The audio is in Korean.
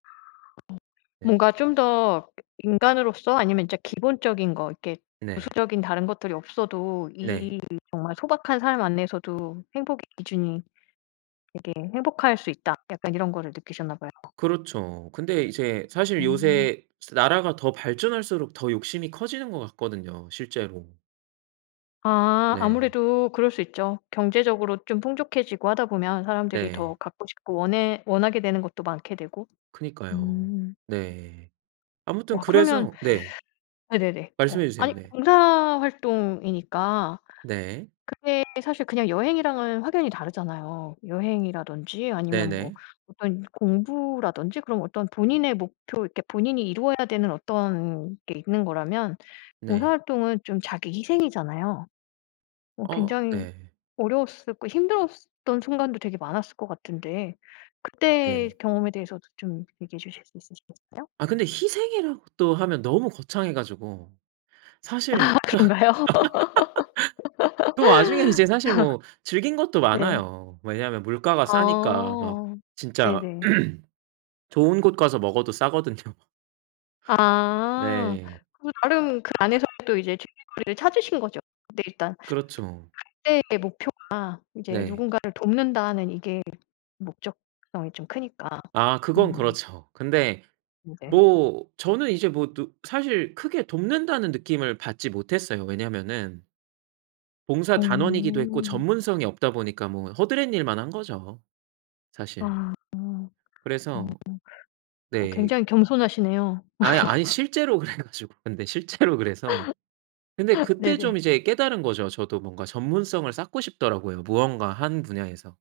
아 어. 네. 뭔가 좀 더 그 '인간으로서 아니면 진짜 기본적인 것 이렇게 네. 부수적인 다른 것들이 없어도 네. 이 정말 소박한 삶 안에서도 행복의 기준이 되게 행복할 수 있다.' 약간 이런 거를 느끼셨나 봐요. 그렇죠. 근데 이제 사실 어. 요새 진짜 나라가 더 발전할수록 더 욕심이 커지는 것 같거든요, 실제로. 아 네. 아무래도 그럴 수 있죠. 경제적으로 좀 풍족해지고 하다 보면 사람들이 네. 더 갖고 싶고 원해 원하게 되는 것도 많게 되고. 그니까요. 음. 네. 아무튼 와 그러면 그래서 네. 네네네 어 말씀해주세요. 아니 네. 봉사 활동이니까 네. 그게 사실 그냥 여행이랑은 확연히 다르잖아요. 여행이라든지 아니면 뭐 네네. 어떤 공부라든지 그런 어떤 본인의 목표 이렇게 본인이 이루어야 되는 어떤 게 있는 거라면 네. 봉사활동은 좀 자기 희생이잖아요. 어 어 굉장히 네. 어려웠을 고 힘들었던 순간도 되게 많았을 것 같은데. 그때 네. 경험에 대해서도 좀 얘기해 주실 수 있으시겠어요? 아. 근데 희생이라고 또 하면 너무 거창해가지고. 아. 사실 딱 그런가요? 또 와중에 이제 사실 뭐 즐긴 것도 네. 많아요. 왜냐면 물가가 싸니까 막 아. 진짜 네네. 좋은 곳 가서 먹어도 싸거든요. 아. 네. 그 나름 그 안에서 또 이제 즐길거리를 찾으신 거죠. 네. 일단 그렇죠. 갈 때 목표가 이제 네. 누군가를 돕는다는 이게 목적성이 좀 크니까. 아 그건 음. 그렇죠. 근데 음 네. 뭐 저는 이제 뭐 느 사실 크게 돕는다는 느낌을 받지 못했어요. 왜냐면은 봉사단원이기도 했고 어. 전문성이 없다 보니까 뭐 허드렛일만 한 거죠, 사실. 아. 어. 그래서 어 네. 굉장히 겸손하시네요. 아니, 아니 실제로 그래 가지고. 근데 실제로 그래서. 근데 그때 네네. 좀 이제 깨달은 거죠. 저도 뭔가 전문성을 쌓고 싶더라고요, 무언가 한 분야에서.